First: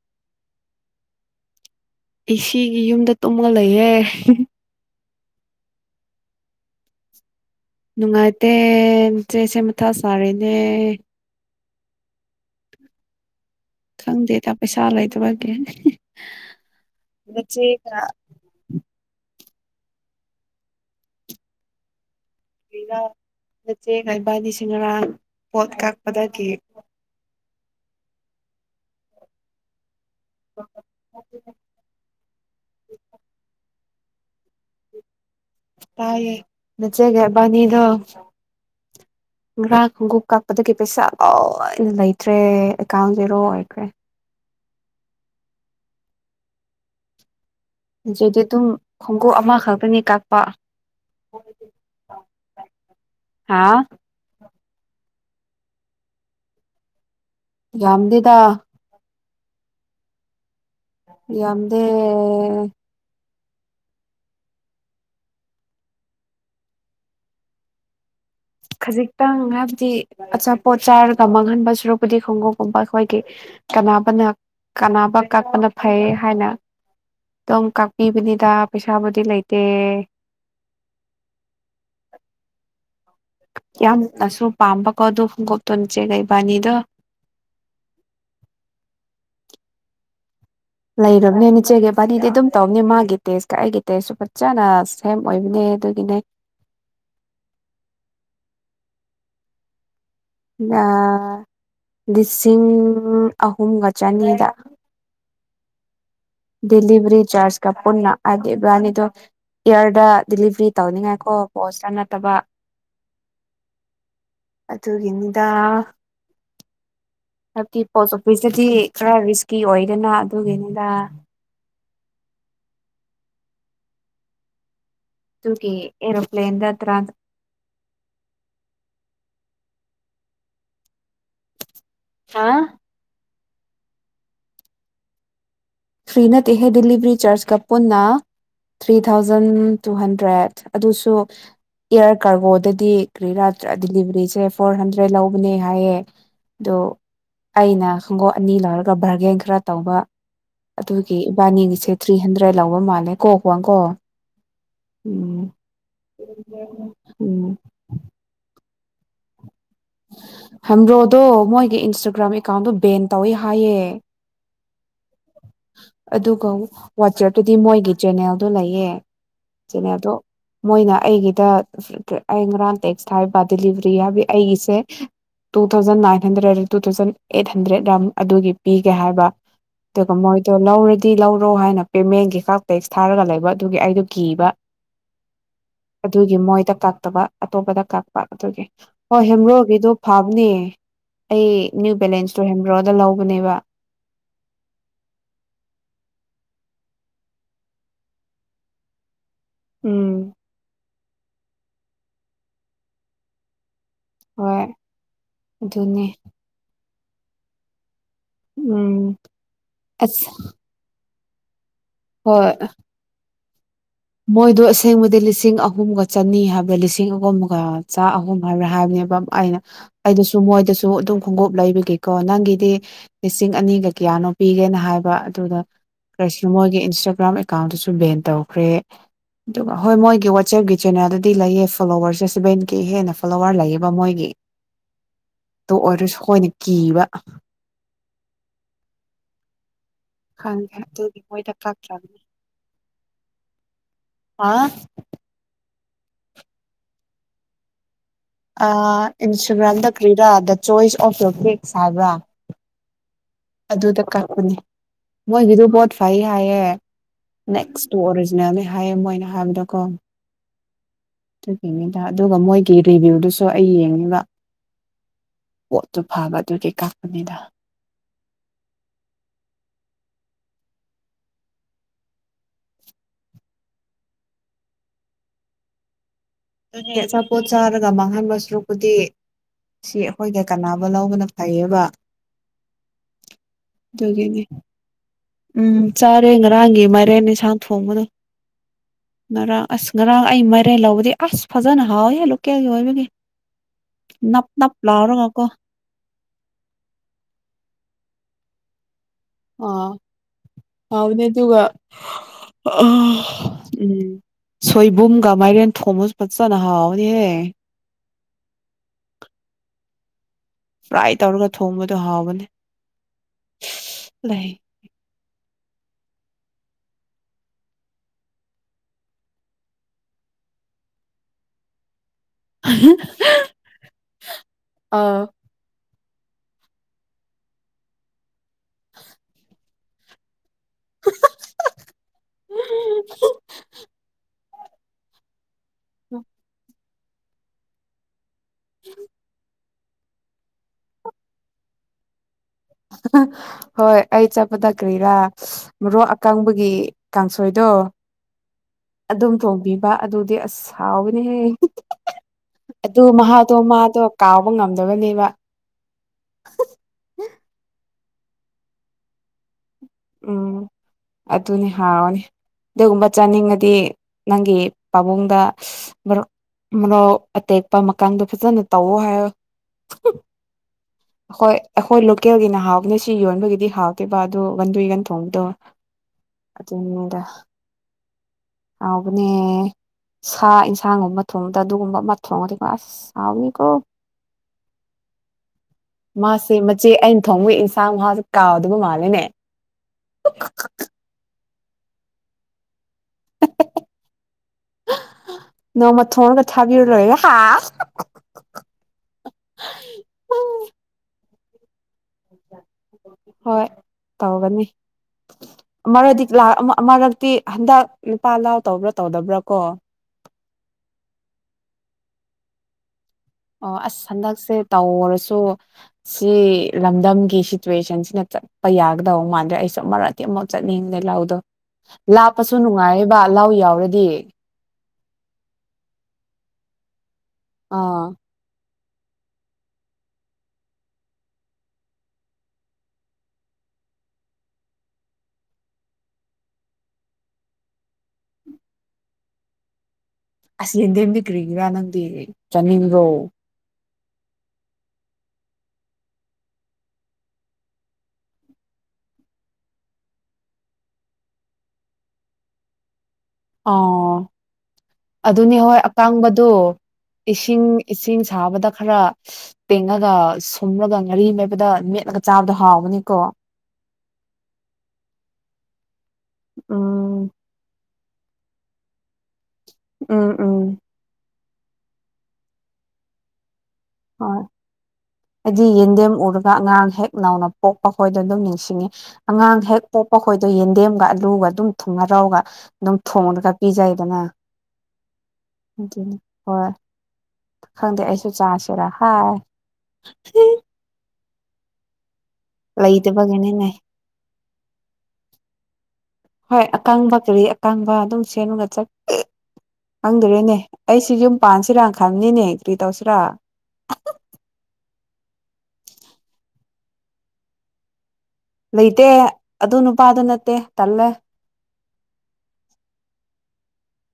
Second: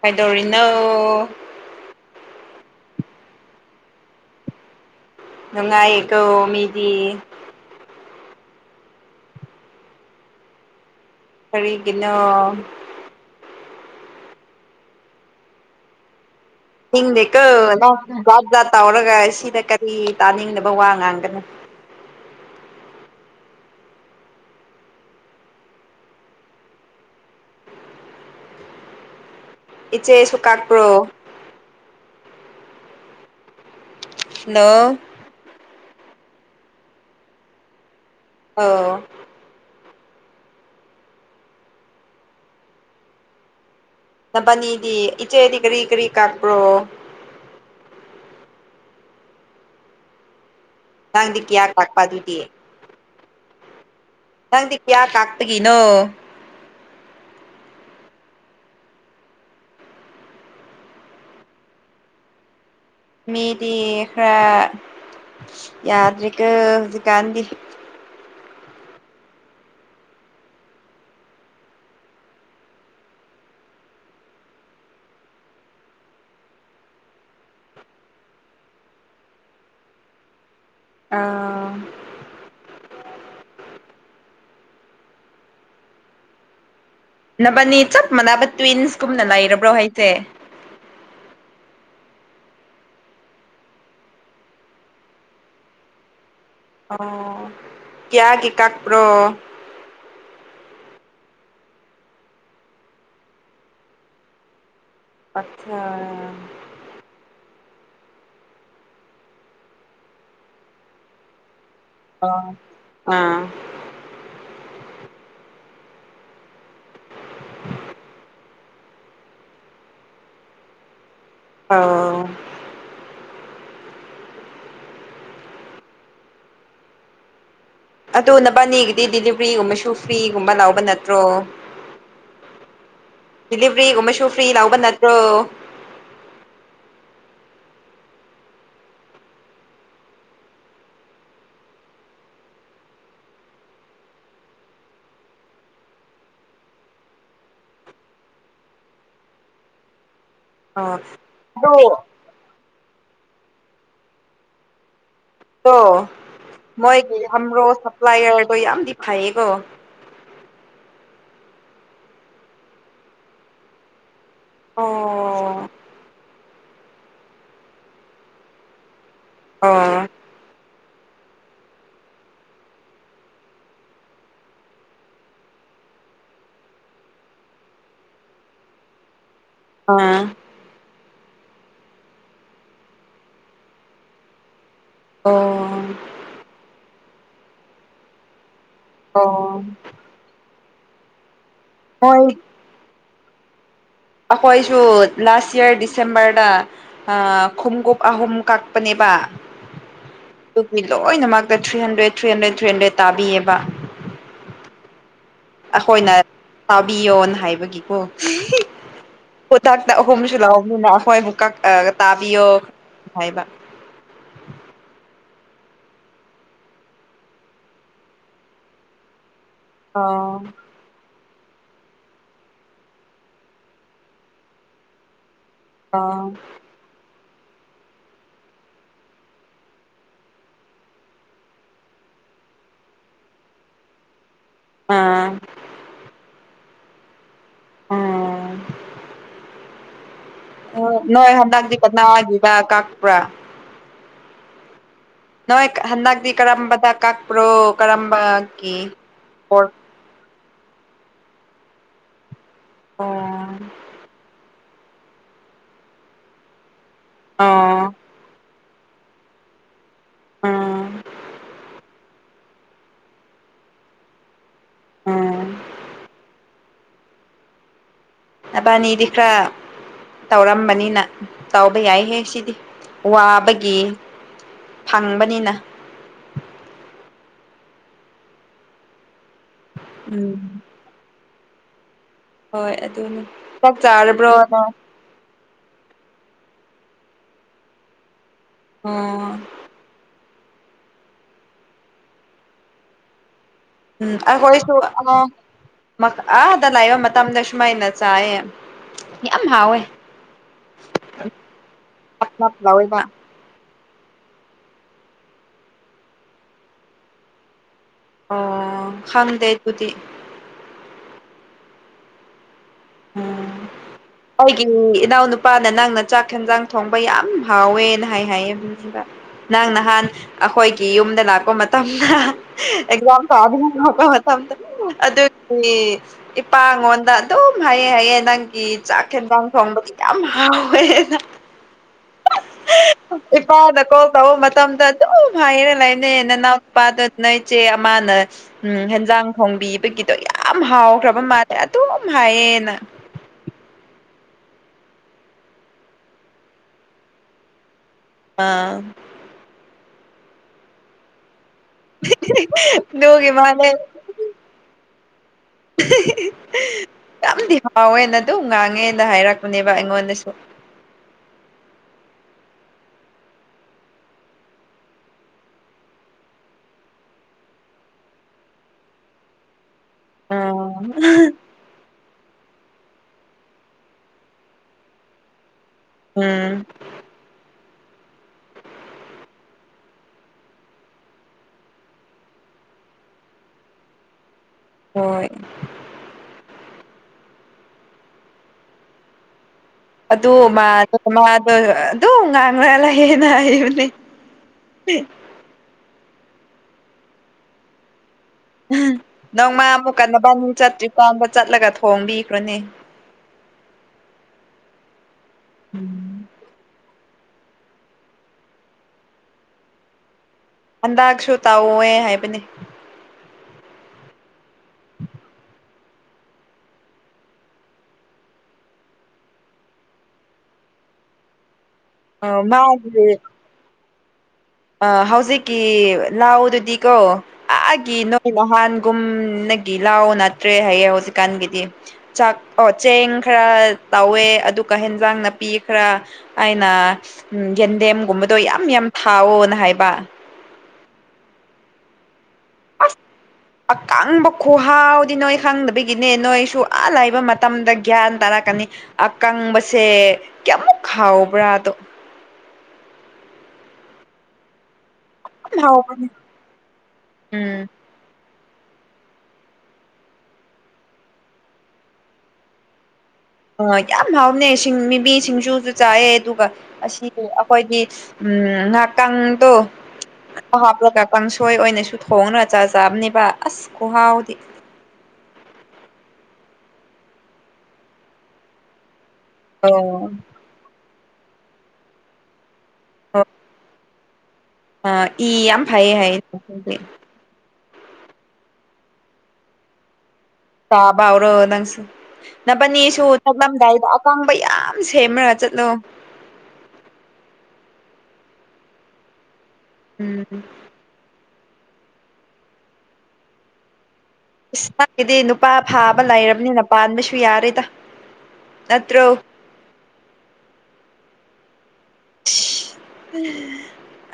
ꯀꯩꯗꯧꯔꯤꯅꯧ ꯏꯒꯤ ꯌꯨꯝꯗ ꯇꯨꯝꯉ ꯂꯩꯌꯦꯦ ꯅꯨꯡꯉꯥꯏꯥꯏꯀꯣ ꯃꯤꯗꯤ ꯅꯨꯡꯉꯥꯏꯇꯦ ꯏꯆꯦꯆꯦ ꯃꯊꯥ ꯆꯥꯔꯦꯅꯦ ꯀꯔꯤ ꯀꯅꯣ ꯈꯪꯗꯦꯗ ꯄꯩꯁꯥ ꯂꯩꯇꯕꯒꯤ ꯍꯤꯡꯗꯦ ꯀ ꯅꯆꯦꯒ ꯥ ꯥꯇꯥ ꯑꯣꯔꯒ ꯁꯤꯗ ꯀꯔꯤ ꯇꯥꯅꯤꯡꯗꯅꯕ ꯋꯥ ꯉꯥꯡꯒꯅꯤ ꯔ ꯅꯆꯦ ꯂꯩꯕꯅꯤꯁꯤꯡꯅꯔꯥꯡ ꯄꯣꯠ ꯀꯛꯄꯗꯒꯤ ꯏꯆꯦꯁꯨ ꯀꯥꯛꯄ꯭ꯔꯣ ꯍꯜꯂꯣ ꯇꯥꯏꯌꯦ ꯅꯆꯒꯕꯅꯤꯗꯨꯣ ꯑ [unintelligible] [inaudible] ꯈꯔꯥ ꯈꯣꯡꯎꯞ ꯀꯥꯄꯗꯒꯤ ꯄꯩꯁꯥ ꯂꯣꯏꯅ ꯂꯩꯇ꯭ꯔꯦ ꯑꯦꯀꯥꯎꯟ ꯖꯦꯔꯣ ꯑꯣꯏꯈ꯭ꯔꯦ ꯅꯤꯗꯤ ꯏꯆꯦꯗꯤ ꯀꯔꯤ ꯀꯔꯤ ꯀꯥꯄ꯭ꯔꯣ ꯍꯧꯖꯤꯗꯤ ꯑꯗꯨꯝ ꯈꯣꯡꯎꯞ ꯑꯃꯈꯛꯇꯅꯤ ꯀꯛꯄ ꯅꯪꯗꯤ ꯀꯤꯌꯥ ꯀꯛꯄ ꯑꯗꯨꯗꯤ ꯍꯥꯥ ꯅꯪꯗꯤ ꯀꯌꯥ ꯀꯥꯥꯛꯇꯒꯤꯅꯣ ꯌꯥꯝꯗꯗ ꯗ [unintelligible] [inaudible] ꯃꯤꯗꯤ ꯈꯔ ꯌꯥꯗꯀ ꯍꯧꯖꯤꯀꯥꯟꯙꯤ ꯈꯖꯤꯛꯇꯪ ꯍꯥꯏꯕꯗꯤ ꯑꯆꯥꯄꯣꯠ ꯆꯥꯔꯒ ꯃꯥꯡꯍꯟꯕ ꯁꯔꯨꯕꯨꯗꯤ ꯈꯣꯡꯎꯞꯒꯨꯝꯕ ꯑꯩꯈꯣꯏꯒꯤ ꯀꯅꯥꯕꯅ ꯀꯅꯥꯕ ꯀꯛꯄꯅ ꯐꯩ ꯍꯥꯏꯅ ꯑꯗꯨꯝ ꯀꯥꯛꯄꯤꯕꯅꯤꯗ ꯄꯩꯁꯥꯕꯨꯗꯤ ꯂꯩꯇꯦ ꯑꯥ ꯌꯥꯝꯅꯁꯨ ꯄꯥꯝꯕꯀꯣ ꯑꯗꯨ ꯈꯣꯡꯀꯞꯇꯣꯟꯆꯦ ꯀꯩ ꯏꯕꯥꯅꯤꯗꯣ ꯅꯕꯅꯤ ꯆꯞ ꯃꯥꯟꯅꯕ ꯇ꯭ꯋꯤꯟꯁꯀꯨꯝꯅ ꯂꯩꯔꯕ꯭ꯔꯣ ꯍꯥꯏꯁꯦ ꯂꯩꯔꯕꯅꯦ ꯏꯆꯦꯒꯤꯕꯥꯅꯤꯗꯤ ꯑꯗꯨꯝ ꯇꯧꯕꯅꯤ ꯃꯥꯒꯤ ꯇꯦꯁꯀ ꯑꯩꯒꯤ ꯇꯦꯁꯁꯨ ꯐꯖꯅ ꯁꯦꯝ ꯑꯣꯏꯕꯅꯦ ꯑꯗꯨꯒꯤꯅꯦ ꯑꯣ ꯀꯌꯥ ꯀ ꯀ ꯄꯨ꯭ꯔꯣ ꯂꯤꯁꯤꯡ ꯑꯍꯨꯝꯒ ꯆꯅꯤꯗ ꯑ [unintelligible] [inaudible] ꯗꯗꯤꯂꯤꯚꯔꯤ ꯆꯥꯖ ꯀ ꯄꯨꯅ ꯑꯗꯕꯅꯤꯗꯣ ꯏꯌꯔꯗ ꯗꯤꯂꯤꯚꯔꯤ ꯇꯧꯅꯤꯡꯉꯥꯏ ꯀꯣ ꯄꯣꯁꯇ ꯑ ꯅꯠꯇꯕ ꯑꯥ ꯑꯗꯨꯒꯤꯅꯤꯗ ꯍꯥꯏꯕꯗꯤ ꯄꯣꯁ ꯑꯣꯐꯤꯁꯇꯗꯤ ꯈꯔ ꯔꯤꯁꯀꯤ ꯑꯣꯏꯗꯅ ꯑꯗꯨꯒꯤꯅꯤꯗ ꯑꯣ ꯀ ꯑꯦꯔꯣꯄ꯭ꯂꯦꯟꯗ ꯇꯔꯥ ꯑꯗꯨ ꯅꯕꯥꯅꯤꯒꯤꯗꯤ ꯗꯗꯤꯂꯤꯚ꯭ꯔꯤꯒꯨꯝꯕꯁꯨ ꯐ꯭ꯔꯤꯒꯨꯝꯕ ꯂꯕ ꯅꯠꯇ꯭ꯔꯣ ꯍꯥ ꯗꯤꯂꯤꯚ꯭ꯔꯤꯒꯨꯝꯕꯁꯨ ꯐ꯭ꯔꯤ ꯂꯥꯎꯕ ꯅꯠꯇ꯭ꯔꯣ ꯐ꯭ꯔꯤꯅꯠꯍꯦ ꯗꯤꯂꯤꯚꯔꯤ ꯆꯥꯔꯖ ꯀ ꯄꯨꯟꯅ ꯊ꯭ꯔꯤ ꯊꯥꯎꯖꯟ ꯇꯨ ꯍꯟꯗ꯭ꯔꯦꯠ ꯑꯗꯨꯁꯨ ꯑꯦꯌꯥꯔ ꯀꯥꯔꯒꯣꯗꯗꯤ ꯀꯔꯤꯔ [unintelligible] ꯗꯤꯂꯤꯚꯔꯤꯁꯦ ꯐꯣꯔ ꯍꯟꯗ꯭ꯔꯦꯗ ꯂꯧꯕꯅꯦ ꯍꯥꯏꯌꯦ ꯑꯗꯨ ꯑꯩꯅ ꯈꯣꯡꯒꯧ ꯑꯅꯤ ꯂꯧꯔꯒ ꯕꯥꯔꯒꯦꯟ ꯈꯔ ꯇꯧꯕ ꯑꯣ ꯑꯗꯨꯒꯤ ꯑꯗꯣ ꯏꯕꯥꯅꯤꯒꯤꯁꯦ ꯊ꯭ꯔꯤ ꯍꯟꯗ꯭ꯔꯦꯗ ꯂꯧꯕ ꯃꯥꯜꯂꯦ ꯀꯣ [unintelligible] ꯀꯣ ꯑꯗꯣ ꯃꯣꯏꯒꯤ ꯎꯝ ꯍꯥꯝꯔꯣ ꯁꯄ꯭ꯂꯥꯏꯌꯔꯗꯣ ꯌꯥꯝꯗꯤ ꯐꯩꯌꯦꯀꯣ ꯍꯝꯔꯣꯗꯣ ꯃꯣꯏꯒꯤ ꯏꯟꯁꯇꯥꯒ꯭ꯔꯥꯝ ꯑꯦꯀꯥꯎꯟꯗꯣ ꯕꯦꯟ ꯇꯧꯏ ꯍꯥꯏꯌꯦ ꯑꯣ ꯑꯗꯨꯒ ꯋꯥꯆꯦꯞꯇꯨꯗꯤ ꯃꯣꯏꯒꯤ ꯆꯦꯅꯦꯜꯗꯣ ꯂꯩꯌꯦ ꯑꯣ ꯆꯅꯦꯗꯣ ꯃꯣꯏꯅ ꯑꯩꯒꯤꯗ ꯑꯩ ꯉꯔꯥꯡ ꯇꯦꯛꯁ ꯍꯥꯏꯕ ꯗꯗꯤꯂꯤꯚꯔꯤ ꯍꯥꯏꯕ ꯑꯩꯒꯤꯁꯦ two thousand nine hundred two thousand eight hundred ꯑꯗꯨꯒꯤ ꯄꯤꯒꯦ ꯍꯥꯏꯕ ꯑꯗꯨꯒ ꯑꯥ ꯃꯣꯏꯗꯣ ꯂꯧꯔꯗꯤ ꯂꯧꯔꯣ ꯍꯥꯏꯅ ꯄꯦꯃꯦꯟꯒꯤ ꯀ ꯇꯦꯛꯁ ꯊꯥꯔꯒ ꯂꯩꯕ ꯑꯗꯨꯒꯤ ꯑꯩꯗꯣ ꯀꯤꯕ ꯑꯣ ꯑꯗꯨꯒꯤ ꯃꯣꯏꯗ ꯀꯥꯛꯇꯕ ꯑꯇꯣꯞꯄꯗ ꯀꯛꯄ ꯑꯗꯨꯒꯤ ꯍꯣꯏ ꯑꯣ ꯍꯦꯝꯔꯣꯒꯦꯗꯣ ꯐꯥꯕꯅꯦ ꯑꯩ ꯅꯅꯤꯌꯨ ꯍꯣꯏ ꯕꯦꯂꯦꯟꯁ ꯇꯨ ꯍꯦꯝꯕ꯭ꯔꯣꯗ ꯂꯧꯕꯅꯦꯕ ꯑꯩꯈꯣꯏꯁꯨ ꯂꯥꯁ ꯌꯌꯥꯔ ꯗꯤꯁꯦꯝꯕꯔꯗ ꯈꯣꯡꯎꯞ ꯑꯍꯨꯝ ꯀꯛꯄꯅꯦꯕ ꯎꯝ ꯑꯗꯨ ꯂꯣꯏꯅꯃꯛꯇ three hundred three hundred three hundred ꯇꯥꯕꯤꯑꯕ ꯍꯣꯏ ꯑꯗꯨꯅꯦ ꯑꯩꯈꯣꯏꯅ ꯇꯥꯕꯤꯌꯣꯅ ꯍꯥꯏꯕꯒꯤꯀꯣ ꯎꯝ ꯄꯣꯊꯥꯛꯇ ꯑꯁ ꯑꯍꯨꯝꯁꯨ ꯂꯥꯛꯅꯤꯅ ꯑꯩꯈꯣꯏꯕꯨ ꯀꯛ ꯑ ꯇꯥꯕꯤꯌꯣ ꯍꯥꯏꯕ ꯃꯣꯏꯗꯨ ꯑꯁꯦꯡꯕꯗꯤ ꯂꯤꯁꯤ ꯂꯤꯁꯤꯡ ꯑꯍꯨꯝꯒ ꯆꯅꯤ ꯍꯥꯏꯕ꯭ꯔꯥ ꯂꯤꯁꯤꯡ ꯑꯍꯨꯝꯒ ꯆꯥ ꯑꯍꯨꯝ ꯍꯥꯏꯕ꯭ꯔꯥ ꯍꯥꯏꯕꯅꯦꯕ ꯑꯩꯅ ꯑꯩꯗꯁꯨ ꯑꯣ ꯃꯣꯏꯗꯁꯨ ꯑꯗꯨꯝ ꯈꯣꯡꯎꯞ ꯂꯩꯕꯒꯤꯦꯀꯣ ꯅꯪꯒꯤꯗꯤ ꯂꯤꯁꯤꯡ ꯑꯅꯤꯒ ꯀꯌꯥꯅꯣ ꯄꯤꯒꯦꯅ ꯍꯥꯏꯕ ꯑꯗꯨꯗ ꯑꯣ ꯀꯔꯤꯁꯤꯅ ꯃꯣꯏꯒꯤ ꯏꯟꯁꯇꯥꯒ꯭ꯔꯥꯝ ꯑꯦꯀꯥꯎꯟꯗꯨꯁꯨ ꯕꯦꯟ ꯇꯧꯈ꯭ꯔꯦ [inaudible] ꯑꯗꯨꯒ ꯍꯣꯏ ꯃꯣꯏꯒꯤ ꯋꯥꯆꯦꯞꯒꯤ ꯆꯦꯅꯦꯜꯗꯗꯤ ꯂꯩꯌꯦ ꯐꯣꯂꯣꯋꯔ ꯁꯦꯁꯕꯦꯟꯒꯤ ꯍꯦꯟꯅ ꯐꯣꯂꯣꯋꯔ ꯂꯩꯌꯦꯕ ꯃꯣꯏꯒꯤ ꯑꯥ ꯇꯨ ꯑꯣꯏꯔꯁꯨ ꯑꯩꯣꯏꯅ ꯀꯤꯕ ꯑꯝ ꯈꯪꯗꯦ ꯎ ꯑꯗꯨꯒꯤ ꯅꯣꯏ ꯃꯣꯏꯗ ꯍꯟꯗꯛꯇꯗꯤ ꯀꯅꯥ ꯀꯛꯇ꯭ꯔꯕꯅꯤ ꯍꯥꯏꯕ ꯀꯥꯄ꯭ꯔꯥ ꯑꯥ ꯍꯟꯗꯛꯇꯤ ꯀꯔꯝꯕꯗ ꯀꯛꯄ꯭ꯔꯣ ꯀꯔ ꯏꯟꯁꯇꯒ꯭ꯔꯥꯝꯗ ꯀ꯭ꯔꯤꯔꯥ the choice of your cakes ꯍꯥꯏꯕ꯭ꯔꯥ ꯑꯣ ꯑꯗꯨꯗ ꯀꯛꯄꯅꯦ ꯃꯣꯏꯒꯤꯗꯨ ꯄꯣꯠ ꯐꯩ ꯍꯥꯏꯌꯦ ꯑꯣ ꯅꯦꯛꯁꯇꯣ ꯑꯣꯔꯤꯖꯤꯅꯦꯜ ꯍꯥꯏꯌꯦ ꯃꯣꯏꯅ ꯍꯥꯏꯕꯗꯀꯣ ꯎꯝ ꯑꯗꯨ ꯑꯗꯨꯒ ꯃꯣꯏꯒꯤ ꯔꯤꯚ꯭ꯌꯨꯗꯨꯁꯨ ꯑꯩ ꯌꯦꯡꯉꯤꯕ ꯎꯝ ꯄꯣꯠꯇꯨ ꯐꯕ ꯑꯗꯨ ꯀꯥꯞꯅꯤꯗ ꯑꯕꯅꯤ ꯏꯗꯤ ꯈ꯭ꯔꯥ ꯇꯧꯔꯝꯕꯅꯤꯅ ꯇꯧꯕ ꯌꯥꯏꯍꯦ ꯁꯤꯗꯤ ꯋꯥꯕꯒꯤ ꯐꯪꯕꯅꯤꯅ ꯑꯗꯨ ꯑꯆꯥꯄꯣꯠ ꯆꯥꯔꯒ ꯃꯥꯡꯍꯟꯕ ꯁꯔꯨꯛꯄꯨꯗꯤ ꯁꯤ ꯎꯝ ꯑꯩꯈꯣꯏꯗ ꯀꯥꯟꯅꯕ ꯂꯧꯕꯅ ꯐꯩꯑꯕ ꯍꯣꯏ ꯑꯗꯨꯅꯤ ꯆꯥꯛ ꯆꯥꯔꯕ꯭ꯔꯣ ꯗꯨꯒꯤꯅꯤ ꯅꯪ ꯎꯝ ꯆꯥ ꯉꯣꯔꯦꯟ ꯉꯔꯥꯡꯒꯤ ꯃꯥꯏꯔꯦꯟ ꯏꯟꯁꯥꯡ ꯊꯣꯡꯕꯗꯣ ꯑꯣ ꯉꯔꯥꯡ ꯑꯁ ꯉꯔꯥꯡ ꯑꯩ ꯃꯥꯏꯔꯦꯟ ꯂꯧꯕꯗꯤ ꯑꯁ ꯐꯖꯅ ꯍꯥꯎꯋ ꯂꯀꯦꯜꯒꯤ ꯑꯣꯏꯕꯒꯦ ꯎꯝ ꯑꯩꯈꯣꯏꯁꯨ ꯑꯥꯗ ꯂꯥꯛꯏꯕ ꯃꯇꯝꯗ ꯁꯨꯃꯥꯏꯅ ꯆꯥꯏꯌꯦ ꯌꯥꯝ ꯑ ꯍꯥꯎꯋꯦ ꯍꯅꯦ ꯑꯗꯨꯒꯒ ꯅꯞ ꯅꯞ ꯂꯥꯎꯋꯦꯕ ꯎꯝ ꯁꯣꯏꯕꯨꯝꯒ ꯃꯥꯏꯔꯦꯟ ꯊꯣꯃꯁ ꯐꯖꯅ ꯍꯥꯎꯅꯦꯍꯦ ꯑꯣ ꯈꯪꯗꯦꯕꯨꯗꯤꯤ ꯐ꯭ꯔꯥꯏ ꯇꯧꯔꯒ ꯊꯣꯡꯕꯗꯨꯣ ꯍꯥꯎꯕꯅꯦ ꯎꯝ ꯂꯩ ꯍꯥꯏꯒꯤ ꯅꯅꯥꯅ ꯄꯔ ꯍꯥꯟꯅ ꯅꯪꯅ ꯆꯥꯛ ꯌꯦꯟꯖꯥꯡ ꯊꯣꯡꯕ ꯌꯥꯝ ꯍꯥꯎꯋꯦꯅ ꯍꯥꯏ ꯍꯥꯏꯌꯦ ꯅꯪ ꯅꯍꯥꯟ ꯑꯩꯈꯣꯏꯒꯤ ꯌꯨꯝꯗ ꯂꯥꯛꯄ ꯃꯇꯝꯗ ꯑꯦꯛꯖꯝꯗ ꯃꯇꯝ ꯑꯗꯨ ꯑꯥ ꯏꯄꯥꯉꯣꯟꯗ ꯑꯗꯨꯝ ꯍꯥꯏꯑꯦ ꯍꯥꯏꯑꯦ ꯅꯪꯒꯤ ꯆꯥꯛ ꯌꯦꯦꯟꯖꯥꯡ ꯊꯣꯡꯕꯗꯤ ꯌꯥꯝ ꯍꯥꯎ ꯏꯄꯥꯗ ꯀꯣ ꯀ ꯃ ꯃꯇꯝꯗ ꯑꯗꯨꯝ ꯍꯥꯏꯔꯦ ꯂꯩꯕꯅꯦ ꯅꯅꯥꯎ ꯅꯨꯄꯥꯗꯨ ꯅ ꯏꯆꯦ ꯑꯃꯅ ꯎꯝ ꯍꯦꯟꯖꯥꯡ ꯈꯣꯡꯕꯤꯕꯒꯤꯗꯣ ꯌꯥꯝ ꯍꯥꯎꯈ꯭ꯔꯕ ꯃꯥꯜꯂꯦ ꯑꯗꯨꯝ ꯍꯥꯏꯌꯦ ꯍꯣꯏ ꯑꯩ ꯆꯠꯄꯗ ꯀ꯭ꯔꯤꯔꯥ ꯃꯔꯣꯛ ꯑꯀꯪꯕꯒꯤ ꯀꯥꯡꯁꯣꯏꯗꯣ ꯑꯥ ꯑꯗꯨꯝ ꯊꯣꯡꯕꯤꯕ ꯑꯗꯨꯗꯤ ꯑꯁ ꯁꯥꯎꯕꯅꯦꯍꯦ ꯑꯗꯨ ꯑꯗꯨꯒꯤ ꯃꯍꯥꯛꯗꯣ ꯃꯥꯅꯦ ꯃꯥꯗꯣ ꯀꯥꯎꯕ ꯉꯝ ꯅꯅꯦꯕ ꯌꯥꯝꯗꯤ ꯍꯥꯎꯋꯦꯅ ꯑꯗꯨꯝ ꯉꯥꯡꯉꯦꯅ ꯍꯥꯏꯔꯛꯄꯅꯦꯕ ꯥꯏꯉꯟꯅ ꯇꯨꯅꯤ ꯍꯥꯎꯅꯦ ꯑꯗꯨꯒꯨꯝꯕ ꯆꯥꯅꯤꯡꯉꯗꯤ ꯅꯪꯒꯤ ꯄꯥꯕꯨꯡꯗ ꯃꯔꯣ ꯑꯇꯦꯛꯄ ꯃꯥꯡꯗꯣ ꯐꯖꯅ ꯇꯧꯋ ꯍꯥꯏꯌꯣ ꯎꯝ ꯍꯣꯏ ꯑꯩꯈꯣꯏ ꯂꯣꯀꯦꯜꯒꯤꯅ ꯍꯥꯎꯕꯅꯦ ꯁꯤ ꯌꯣꯟꯕꯒꯤꯗꯤ ꯍꯥꯎꯇꯦꯕ ꯑꯗꯣ ꯒꯟꯗꯏꯒꯟ ꯐꯣꯡꯗꯣ ꯎꯝ ꯑꯗꯨꯗ ꯑꯕꯅꯦ ꯁꯥ ꯌꯦꯟꯁꯥꯡꯒꯨꯝꯕ ꯊꯣꯡꯕꯗ ꯑꯗꯨꯒꯨꯝꯕ ꯑꯃ ꯊꯣꯡꯉꯗꯤꯀꯣ ꯑꯁ ꯁꯥꯎꯅꯤꯀꯣ ꯍꯣꯏ ꯃꯥꯁꯦ ꯃꯆꯦ ꯑꯩꯅ ꯊꯣꯡꯕ ꯏꯟꯁꯥꯡ ꯃꯥꯁꯦ ꯀꯥꯎꯗꯕ ꯃꯥꯜꯂꯦꯅꯦ ꯑꯗꯨ ꯑꯗꯨ ꯃꯥꯗ ꯃꯥ ꯑꯗꯨ ꯑꯗꯨ ꯑꯗꯨ ꯉꯥꯡꯥꯡꯥꯂ ꯀꯅꯑ ꯑꯣꯅꯤ ꯄꯊ ꯀꯊꯕꯤ ꯑꯣꯏꯔꯦ ꯅꯪ ꯃꯥ ꯑꯃꯨꯛ ꯀꯟꯅꯕꯅꯤ ꯆꯠꯇ꯭ꯔꯤꯀꯥꯟꯗ ꯆꯠꯂꯒ ꯊꯣꯡꯝꯕꯤ ꯍꯣꯏ ꯇꯧꯒꯅꯤ ꯑꯃꯔꯣꯗꯤ ꯂ ꯑꯃ ꯇꯤ ꯍꯟꯗꯛ ꯅꯨꯨꯄꯥ ꯂꯥꯎ ꯇꯧꯕ꯭ꯔꯥ ꯇꯧꯗꯕ꯭ꯔꯥ ꯀꯣ ꯑꯟꯗꯒꯁꯨ ꯇꯥꯑꯣꯋ ꯍꯥꯏꯕꯅꯤ ꯑꯣ ꯑꯁ ꯍꯟꯗꯛꯁꯦ ꯇꯧꯔꯁꯨ ꯁꯤ ꯂꯝꯗꯝꯒꯤ ꯁꯤꯆꯨꯋꯦꯁꯟꯁꯤꯅ ꯆꯠꯄ ꯌꯥꯒꯗꯧ ꯃꯥꯟꯗ꯭ꯔꯦ ꯑꯩꯁꯨ ꯃꯔꯥꯇꯦ ꯑꯃꯐꯥꯎ ꯆꯠꯅꯤꯡꯗꯦ ꯂꯗꯣ ꯑ ꯂꯥꯞꯄꯁꯨ ꯅꯨꯡꯉꯥꯏꯔꯦꯕ ꯂꯥꯎ ꯌꯥꯎꯔꯗꯤ ꯑ ꯍꯧꯖꯤꯛꯀꯤ ꯂꯥꯎꯗꯨꯗꯤ ꯀꯣ ꯑꯥꯒꯤ ꯑꯥ ꯅꯣꯏ ꯅꯍꯥꯟꯒꯨꯝ ꯅ ꯒꯤꯤꯜ ꯂꯥꯎ ꯅꯠꯇ꯭ꯔꯦ ꯍꯥꯏꯌꯦ ꯍꯧꯖꯤꯛꯀꯥꯟꯒꯤꯗꯤ ꯆꯥꯛ ꯑꯣ ꯆꯦꯡ ꯈꯔ ꯇꯧꯋꯦ ꯑꯗꯨꯒ ꯌꯦꯟꯖꯥꯡ ꯅꯥꯄꯤꯈ꯭ꯔꯥ ꯑꯩꯅ ꯌꯦꯟꯗꯦꯝꯒꯨꯝꯕꯗꯣ ꯌꯥꯝ ꯌꯥꯝ ꯊꯥꯎꯋ ꯐ ꯍꯥꯏꯕ ꯑꯁ ꯌꯦꯟꯗꯦꯝꯗꯤ ꯀ꯭ꯔꯤꯒꯤꯔꯥ ꯅꯪꯗꯤ ꯆꯥꯅꯤꯡ꯭ꯔꯣ ꯀꯪꯕ ꯈꯨꯍꯥꯎꯗꯤ ꯅꯣꯏ ꯈꯪꯗꯕꯒꯤꯅꯦ ꯅꯣꯏꯁꯨ ꯑꯥꯥꯏꯕ ꯃꯇꯝꯗ ꯒ꯭ꯌꯥꯟ ꯇꯥꯔꯛꯀꯅꯤ ꯑꯀꯪꯕꯁꯦ ꯀꯌꯥꯃꯨꯛ ꯈꯥꯎꯕ꯭ꯔꯥꯗꯣ ꯑꯣ ꯌꯥꯝ ꯑꯗꯨꯅꯤ ꯍꯣꯏ ꯍꯥꯎꯕꯅꯦ ꯑꯇꯥꯡꯕꯗꯣ ꯎꯝ ꯏꯁꯤꯡ ꯏꯁꯤꯡ ꯊꯥꯕꯗ ꯈꯔ ꯇꯦꯡꯉꯒ ꯁꯨꯝꯂꯒ ꯉꯥꯔꯤ ꯃꯩꯕꯗ ꯃꯦꯠꯂꯒ ꯆꯥꯕꯗꯣ ꯍꯥꯎꯕꯅꯤꯀꯣ ꯑ ꯌꯥꯝ ꯍꯥꯎꯅꯁꯤꯡ ꯃꯤꯃꯤ ꯁꯤꯡꯖꯨꯁꯨ ꯆꯥꯏꯑꯦ ꯑꯗꯨꯒ ꯑꯁꯤ ꯎꯝ ꯑꯩꯈꯣꯏꯗꯤ ꯎꯝ ꯉꯅꯥꯀꯥꯡ ꯇꯣ ꯎꯝ ꯎꯝ ꯍꯥꯞꯂ ꯀꯀꯥꯡ ꯑꯁꯣꯏ ꯑꯣꯏꯅꯁꯨ ꯊꯣꯡꯅ ꯑꯆꯥ ꯆꯥꯕꯅꯦꯕ ꯑꯁ ꯈꯍꯥꯎꯗꯤ ꯍꯥꯏꯕꯗꯤ ꯌꯦꯟꯗꯦꯝ ꯎꯔꯒ ꯑꯉꯥꯡ ꯍꯦꯛ ꯅꯧꯅ ꯄꯣꯛꯄ ꯈꯣꯏꯗ ꯑꯗꯨꯝ ꯅꯤꯡꯁꯤꯡꯉꯤ ꯑꯉꯥꯡ ꯍꯦꯛ ꯑꯣ ꯄꯣꯛꯄ ꯈꯣꯏꯗꯣ ꯌꯦꯟꯗꯦꯝꯒ ꯑꯂꯨꯒ ꯑꯗꯨꯝ ꯊꯨꯝ ꯍꯔꯥꯎꯒ ꯑꯗꯨꯝ ꯊꯣꯡꯉꯒ ꯄꯤꯖꯩ ꯑ ꯏ ꯌꯥꯝ ꯐꯩꯌꯦ ꯑꯗꯨꯅꯤ ꯍꯥꯏꯌꯦ ꯍꯣꯏ ꯈꯪꯗꯦ ꯑꯩꯁꯨ ꯆꯥꯁꯤꯔꯥ ꯍꯥꯏ ꯇꯥꯕꯎꯔꯣ ꯅꯪꯁꯦ ꯅꯕꯅꯤꯁꯨ ꯂꯩꯇꯕꯒꯤꯅꯤꯅꯦ ꯆꯛꯂꯝꯗꯥꯏꯗ ꯑꯀꯥꯡꯕ ꯌꯥꯝ ꯁꯦꯝꯃꯒ ꯆꯠꯂꯣ ꯍꯣꯏ ꯑꯀꯥꯡꯕ ꯀꯔꯤ ꯑꯀꯥꯡꯕ ꯑꯗꯨꯝ ꯁꯦꯝꯃꯒ ꯆꯠ ꯎꯝ ꯈꯪꯗꯔꯦꯅꯦ ꯑꯩꯁꯨ ꯌꯨꯝ ꯄꯥꯟꯁꯤꯔꯥꯅ ꯈꯪꯅꯤꯅꯦ ꯀꯔꯤ ꯇꯧꯁꯤꯔꯥ ꯏꯁꯒꯤꯗꯤ ꯅꯨꯄꯥ ꯐꯥꯕ ꯂꯩꯔꯕꯅꯤꯅ ꯄꯥꯟꯕꯁꯨ ꯌꯥꯔꯦꯗ ꯅꯠꯇ꯭ꯔꯣ ꯂꯩꯇꯦ ꯑꯗꯨ ꯅꯨꯄꯥꯗꯨ ꯅꯠꯇꯦ ꯇꯜꯂꯦ ꯎꯝ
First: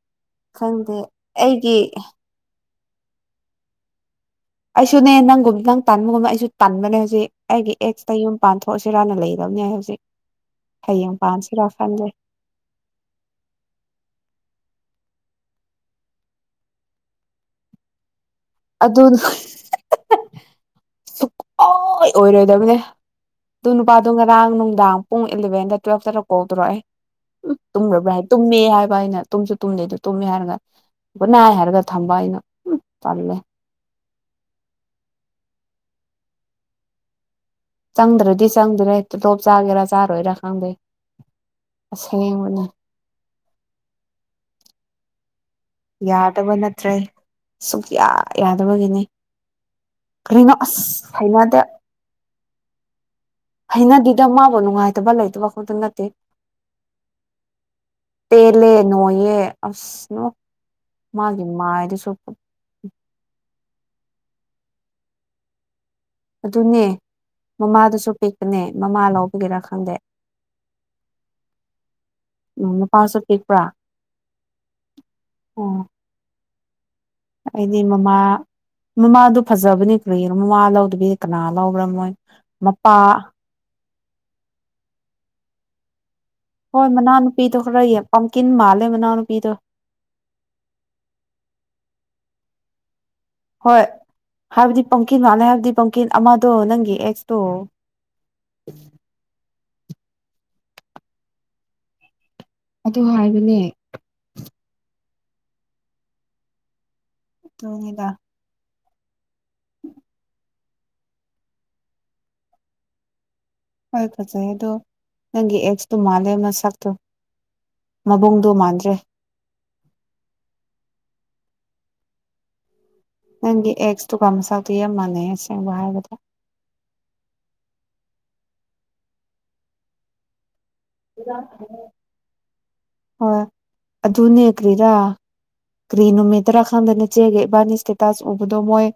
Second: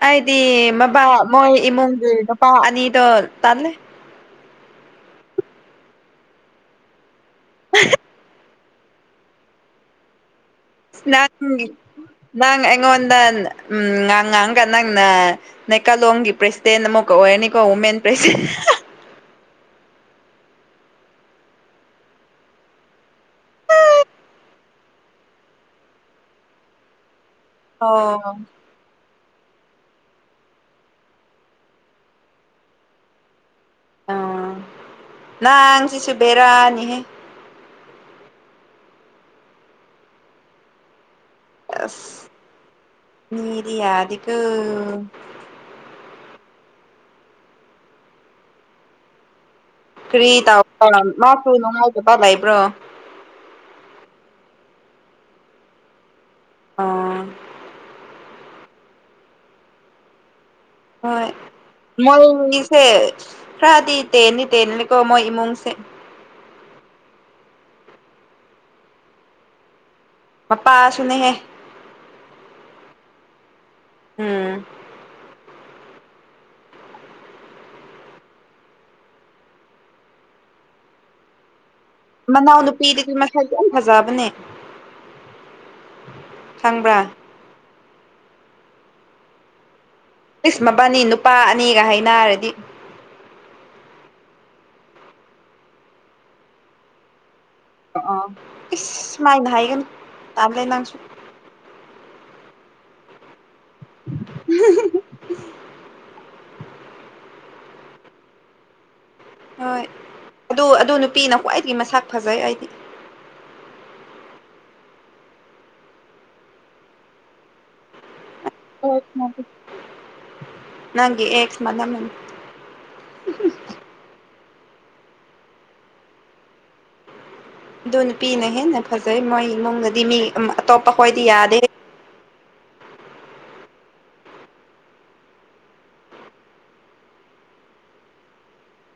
ꯑꯩꯗꯤ ꯈꯪꯗꯦ ꯃꯕꯥ ꯃꯣꯏ ꯑꯩꯒꯤ ꯏꯃꯨꯡꯒꯤ ꯅꯨꯄꯥ ꯑꯅꯤꯗꯣ ꯇꯜꯂꯦ ꯑꯩꯁꯨꯅꯦ ꯅꯪꯒꯨꯝ ꯅꯪ ꯇꯟꯕꯒꯨꯝꯕ ꯑꯩꯁꯨ ꯇꯟꯥꯟꯕꯅꯦ ꯍꯧꯖꯤꯛ ꯑꯩꯒꯤ ꯑꯦꯛꯁꯇ ꯌꯨꯝ ꯄꯥꯟ ꯍꯣꯏ ꯁꯤꯔꯥꯟꯅ ꯂꯩꯗꯕꯅꯤ ꯍꯧꯖꯤꯛ ꯍꯌꯦꯡ ꯅꯪ ꯄꯥꯟꯁꯤꯔꯥ ꯈꯟꯗꯦ ꯅꯪ ꯑꯩꯉꯣꯟꯗ ꯎꯝ ꯉꯥꯡ ꯉꯥꯡꯒ ꯅꯪ ꯅꯦꯀꯥꯂꯣꯡꯒꯤ ꯄ꯭ꯔꯁꯤꯗꯦꯟ ꯑꯃꯛ ꯑꯣꯏꯔꯅꯤꯀꯣ ꯋꯨꯃꯦꯟ ꯄ꯭ꯔꯁꯤꯗꯦꯟ ꯁꯨꯀꯣꯏ ꯑꯣꯏꯔꯣꯏꯗꯕꯅꯦ ꯑꯗꯨ ꯅꯨꯄꯥꯗꯣ ꯉꯔꯥꯡ ꯅꯨꯡꯗꯥꯡ ꯄꯨꯡ ꯏꯂꯚꯦꯟꯗ ꯇꯨꯋꯦꯜꯞꯇ ꯀꯧꯗꯣꯔꯛꯑꯦ ꯎ ꯇꯨꯝꯕ꯭ꯔꯥ ꯑꯣ ꯍꯥꯏ ꯇꯨꯝꯃꯦ ꯍꯥꯏꯕ ꯑꯩꯅ ꯇꯨꯝꯁꯨ ꯇꯨꯝꯗꯦ ꯑꯗꯨꯗ ꯇꯨꯝꯃꯦ ꯍꯥꯏꯔꯒ ꯅꯥꯏ ꯍꯥꯏꯔꯒ ꯊꯝꯕ ꯑꯩꯅ ꯎ ꯄꯜꯂꯦ ꯑ ꯅ ꯁꯤꯁꯨꯕꯦꯔꯥꯅꯤꯍꯦ ꯆꯪꯗ꯭ꯔꯗꯤ ꯆꯪꯗ꯭ꯔꯦ ꯇꯣꯞ ꯇꯣꯞ ꯆꯥꯒꯦꯔꯥ ꯆꯥꯔꯣꯏꯔꯥ ꯈꯪꯗꯦ ꯑ ꯑꯁꯦꯡꯕꯅꯤ ꯃꯤꯗꯤ ꯌꯥꯗꯤꯒ ꯌꯥꯗꯕ ꯅꯠꯇ꯭ꯔꯦ ꯁꯨꯛꯌꯥ ꯌꯥꯗꯕꯒꯤꯅꯤ ꯀꯔꯤ ꯀꯔꯤꯅꯣ ꯇꯥꯎ ꯑꯁ ꯃꯥꯁꯨ ꯍꯩꯅꯗꯦ ꯅꯨꯡꯉꯥꯏꯇꯦꯕ ꯂꯩꯕ꯭ꯔꯣ ꯏꯅꯗꯤꯗ ꯃꯥꯕꯣ ꯉꯥꯏ ꯍꯥꯏꯇꯣꯕꯜ ꯂꯩꯥꯏ ꯋꯥꯈꯗ ꯅꯠꯇꯦ ꯑꯥ ꯇꯦꯂꯦ ꯅꯣꯌꯦꯦ ꯑꯁꯅ ꯍꯣꯏ ꯃꯣꯏꯁꯦ ꯈꯗꯤ ꯇꯦꯅꯤ ꯇꯅꯤꯅꯤꯀꯣ ꯃꯣꯏ ꯏꯃꯨꯡꯁꯦ ꯑꯗꯨꯅꯦ ꯃꯃꯥꯗꯁꯨ ꯄꯤꯛꯄꯅꯦ ꯃꯃꯥ ꯂꯧꯕꯒꯤꯦꯔꯥ ꯈꯪꯗꯦ ꯃꯄꯥꯁꯨꯅꯦꯍꯦ ꯎꯝ ꯅꯨꯄꯥꯁꯨ ꯄꯦꯛꯄ꯭ꯔꯥ ꯎꯝ ꯑꯣ ꯑꯩꯗꯤ ꯃꯃꯥ ꯃꯃꯥꯗꯨ ꯐꯖꯕꯅꯤ ꯀꯔꯤꯣ ꯃꯃꯥ ꯂꯧꯗꯕꯤ ꯀꯅꯥ ꯂꯧꯕ꯭ꯔꯥ ꯃꯣꯏ ꯃꯄꯥ ꯃꯅꯥꯎꯅꯨꯄꯤꯗꯤ ꯃꯁꯥꯁꯨ ꯌꯥꯝ ꯐꯖꯕꯅꯦ ꯍꯣꯏ ꯈꯪꯕ꯭ꯔꯥ ꯃꯅꯥꯅꯨꯄꯤꯗꯣ ꯈꯔ ꯌꯦ ꯄꯝꯀꯤꯟ ꯃꯥꯜꯂꯦ ꯃꯅꯥꯎꯅꯨꯄꯤꯗꯣ ꯏꯁꯁ ꯃꯕꯥꯅꯤ ꯅꯨꯄꯥ ꯑꯅꯤꯒ ꯍꯥꯏꯅꯔꯗꯤ ꯍꯣꯏ ꯍꯥꯏꯕꯗꯤ ꯄꯪꯀꯤꯠ ꯃꯥꯜꯂꯦ ꯍꯥꯏꯕꯗꯤ ꯄꯪꯀꯤꯠ ꯑꯃꯗꯣ ꯅꯪꯒꯤ ꯑꯦꯁ ꯑ ꯏꯁꯃꯥꯏꯅ ꯍꯥꯏꯒꯅ ꯇꯝ ꯂꯩ ꯂꯪꯁꯨꯣ ꯑꯗꯨ ꯍꯥꯏꯕꯅꯦ [inaudible] ꯇꯣꯅꯤꯗ ꯍꯣꯏ ꯑꯗꯨ ꯑꯗꯨ ꯅꯨꯄꯤꯅ ꯈ꯭ꯋꯥꯏꯗꯒꯤ ꯃꯁꯥꯛ ꯐꯖꯩ ꯑꯩꯗꯤ ꯍꯣꯏ ꯐꯖꯩ ꯑꯗꯣ ꯅꯪꯒꯤ ꯑꯦꯛꯁꯇꯨ ꯃꯥꯜꯂꯦ ꯃꯁꯛꯇꯣ ꯃꯕꯨꯡ ꯅꯪꯒꯤ ꯑꯦꯁꯃ ꯅꯅꯤ ꯅꯪꯒꯤ ꯑꯦꯛꯁꯇꯨꯀ ꯃꯆꯥꯎꯗꯨꯣ ꯌꯥꯝ ꯃꯥꯥꯟꯅꯩ ꯑꯁꯦꯡꯕ ꯍꯥꯏꯕꯗ ꯑꯗꯨ ꯅꯨꯄꯤꯅ ꯍꯦꯟꯅ ꯐꯖꯩ ꯃꯣꯏꯃꯅꯨꯡꯗꯗꯤ ꯃꯤ ꯑꯇꯣꯞꯄ ꯍꯣꯏꯗꯤ ꯌꯥꯗꯦ ꯍ ꯑꯗꯨꯨꯅꯦ ꯌꯦꯈ꯭ꯔꯔꯤꯔ ꯀ꯭ꯔꯤ ꯅꯨꯃꯤꯇꯔꯥ ꯈꯥꯟꯗꯅ ꯆꯦꯒꯦ ꯏꯕꯥꯅꯤ ꯏꯁꯇꯦꯇꯥꯁ ꯎꯕꯗꯣ ꯃꯣꯏ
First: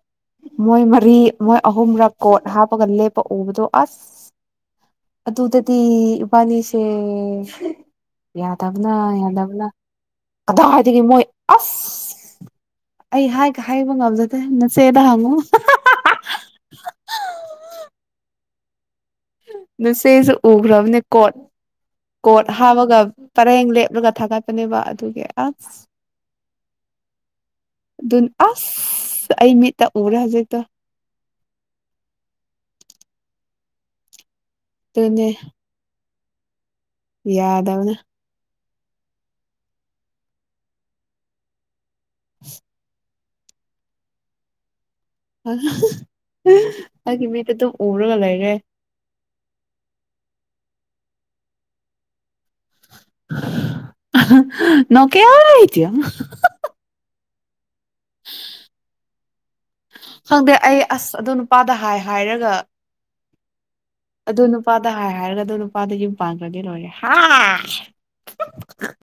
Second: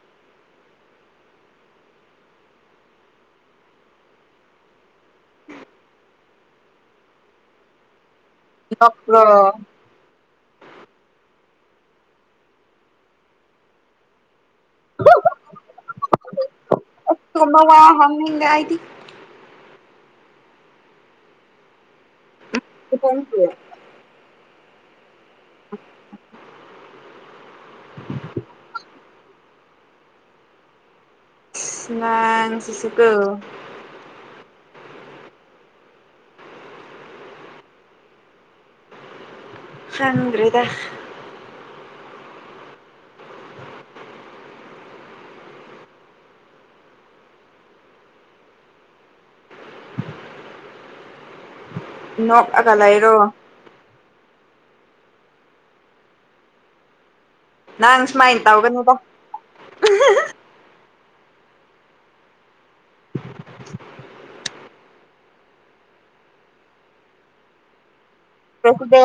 ꯃꯣꯏ ꯃꯔꯤ ꯃꯣꯏ ꯑꯍꯨꯝꯔꯛ ꯀꯣꯠ ꯍꯥꯞꯄꯒ ꯂꯦꯞꯄ ꯎꯕꯗꯣ ꯑꯁ ꯑꯗꯨꯗꯗꯤꯕꯥꯅꯤꯁꯦ ꯌꯥꯗꯕꯅ ꯅꯣꯛꯄ꯭ꯔꯣ ꯌꯥꯗꯕꯅ ꯀꯗꯥꯏꯋꯥꯏꯗꯒꯤ ꯃꯣꯏ ꯑꯁ ꯑꯩ ꯍꯥꯏꯒ ꯍꯥꯏꯕ ꯉꯝꯖꯗꯦ ꯟꯅ ꯁꯦꯗꯉꯣ ꯑꯗꯨꯒꯨꯝꯕ ꯋꯥ ꯍꯪꯅꯤꯡꯗꯦ ꯑꯩꯗꯤ ꯆꯦꯁꯨ ꯎꯈ꯭ꯔꯕꯅꯦ ꯀꯣꯠ ꯀꯣꯠ ꯍꯥꯞꯄꯒ ꯅꯊꯟꯇꯒꯤ ꯄꯔꯦꯡ ꯂꯦꯞꯂꯒ ꯊꯥꯒꯥꯏ ꯋꯥ ꯍꯧꯒꯦ ꯑ ꯑꯗꯨ ꯑꯁ ꯑꯩ ꯃꯤꯠꯇ ꯎꯔꯦ ꯍꯧꯖꯤꯛꯇꯣ ꯁ꯭ꯅꯁꯁꯤꯀ ꯇꯅꯦ ꯌꯥꯗꯎꯅ ꯍꯪꯒ꯭ꯔꯗ [inaudible] ꯑꯩꯒꯤ ꯃꯤꯗ ꯑꯗꯨꯝ ꯎꯔꯒ ꯂꯩꯔꯦ ꯅꯣꯛꯑꯒꯂꯥꯏꯔꯣ ꯅ ꯀꯦꯔ ꯍꯥꯏꯇ ꯅꯪ ꯁꯨꯃꯥꯏꯅ ꯇꯧꯒꯅꯤꯗ ꯈꯪꯗꯦ ꯑꯩ ꯑꯁ ꯑꯗꯨ ꯅꯨꯄꯥꯗ ꯍꯥꯏ ꯍꯥꯏꯔꯒ ꯑꯗꯨ ꯅꯨꯄꯥꯗ ꯍꯥꯏ ꯍꯥꯏꯔꯒ ꯑꯗꯨ ꯅꯨꯄꯥꯗ ꯌꯨꯝ ꯄꯥꯟꯈ꯭ꯔꯗꯤ ꯂꯣꯏꯔꯦ ꯇꯗ